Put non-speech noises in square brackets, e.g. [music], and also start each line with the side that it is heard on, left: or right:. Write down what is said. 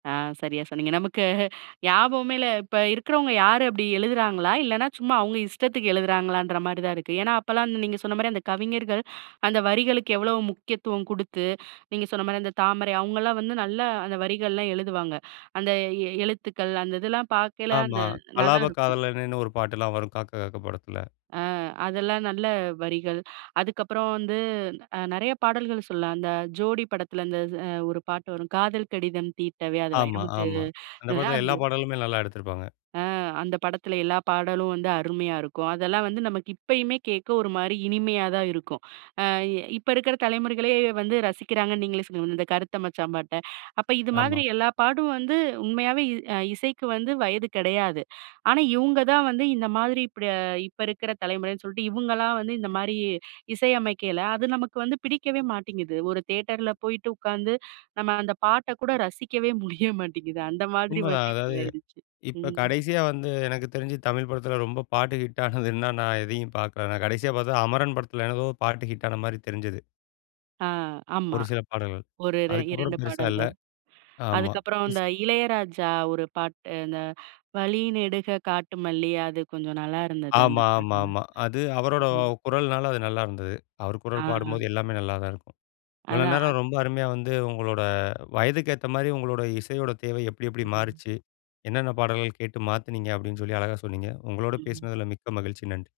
right: ஆ சரியா சொன்னீங்க. நமக்கு ஞாபகமே இல்ல. இப்ப இருக்கிறவங்க யாரு அப்படி எழுதுறாங்களா? இல்லன்னா சும்மா அவுங்க இஷ்டத்துக்கு எழுதுறாங்களான்ற மாரிதான் இருக்கு. ஏன்னா அப்பல்லாம் அந்த நீங்கச் சொன்னா மரி அந்தக் கவிஞர்கள், அந்த வரிகளுக்கு எவ்வளவு முக்கியத்துவம் குடுத்து, நீங்கச் சொன்னமாரி அந்தத் தாமரை அவுங்கல்லாம் வந்து நல்லா அந்த வரிகள் எல்லாம் எழுதுவாங்க. அந்த எ எழுத்துக்கள் அந்த இதெல்லாம் பாக்கயில அந்த
left: ஆமா.
right: நல்லாருக்கும்.
left: கலாபக்காதலனேன்னு ஒரு பாட்டுலாம் வரும் "காக்க காக்க" படத்துல.
right: அ, அதெல்லாம் நல்ல வரிகள். அதுக்கப்புறம் வந்து அ நெறய பாடல்கள் சொல்லலாம். அந்த ஜோடி படத்துல அந்த அது ஒரு பாட்டு வரும், "காதல் கடிதம் தீட்டவே" அது
left: ஆமா
right: வைரமுத்து
left: ஆமா அந்தப் படத்துல எல்லா
right: [unintelligible]
left: பாடல்களுமே நல்லா எடுத்துருப்பாங்க.
right: அ. அந்தப் படத்துல, எல்லா பாடலும் வந்து அருமயா இருக்கும். அதெல்லாம் வந்து நமக்கு இப்பயுமே கேக்க ஒரு மாரி இனிமையா தான் இருக்கும். ஆ இ இப்ப இருக்கிற தலைமுறைகளே வந்து ரசிக்கிறாங்க. நீங்களே சொன்னீங்க, அந்த கருத்த மச்சான் பாட்ட. அப்ப இது மாதிரி
left: ஆமா.
right: எல்லா பாட்டும் வந்து உண்மையாவே அ இசைக்கு வந்து வயது கெடயாது. ஆனா இவுங்க தான் வந்து இந்த மாதிரி, இப்படி இப்ப இருக்கிற தலைமுறைனு சொல்ட்டு, இவுங்களா வந்து இந்த மாரி இசையமைக்கையில. அது நமக்கு வந்து பிடிக்கவே மாட்டேங்குது. ஒரு தியேட்டர்ல போயிட்டு உக்காந்து, நம்ம அந்தப் பாட்டக் கூட ரசிக்கவே முடிய மாட்டேங்குது. அந்த மாதிரி
left: உண்மதான்.
right: வந்து
left: அதாவது
right: இப்ப ஆயிடுச்சு.
left: இப்ப
right: ம்.
left: கடைசியா வந்து, எனக்குத் தெரிஞ்சு தமிழ் படத்துல ரொம்ப பாட்டு ஹிட் ஆனது என்னான்னா, நான் எதயும் பாக்கல. நான் கடைசியா பாத்த அமரன் படத்துல ஏதோ பாட்டு ஹிட்டான மாரி தெரிஞ்சது.
right: ஆ, ஆமா.
left: ஒரு சில பாடல்கள்.
right: ஒரு ரெ 2
left: அதுக்கப்புறம் பெருசா இல்ல.
right: பாடல்கள்.
left: ஆமா.
right: அதுக்கப்புறம்
left: ஸ்
right: அந்த இளையராஜா ஒரு பாட்டு, அந்த "வழிநெடுக காட்டுமல்லி" அது கொஞ்சம் நல்லா இருந்தது
left: ஆமா
right: அந்தப்
left: ஆமா
right: பாடல்,
left: ஆமா. அது அவரோட
right: ம்.
left: குரல்னால அது நல்லா இருந்தது. அவரு
right: ஆ.
left: குரல் பாடும்போது எல்லாமே நல்லாதான் இருக்கும். இவ்வளோ
right: அதான் அ
left: நேரம் ரொம்ப அருமயா வந்து உங்களோட வயதுக்கு ஏத்த மாரி, உங்களோட இசையோட தேவை எப்டி, எப்டி
right: ம்.
left: மாறிச்சு? என்னான்னா பாடல்கள் கேட்டு மாத்துனீங்க! அப்படின்னு சொல்லி அழகா சொன்னீங்க. உங்களோட
right: ம்.
left: பேசுனதுல மிக்க மகிழ்ச்சி. நன்றி.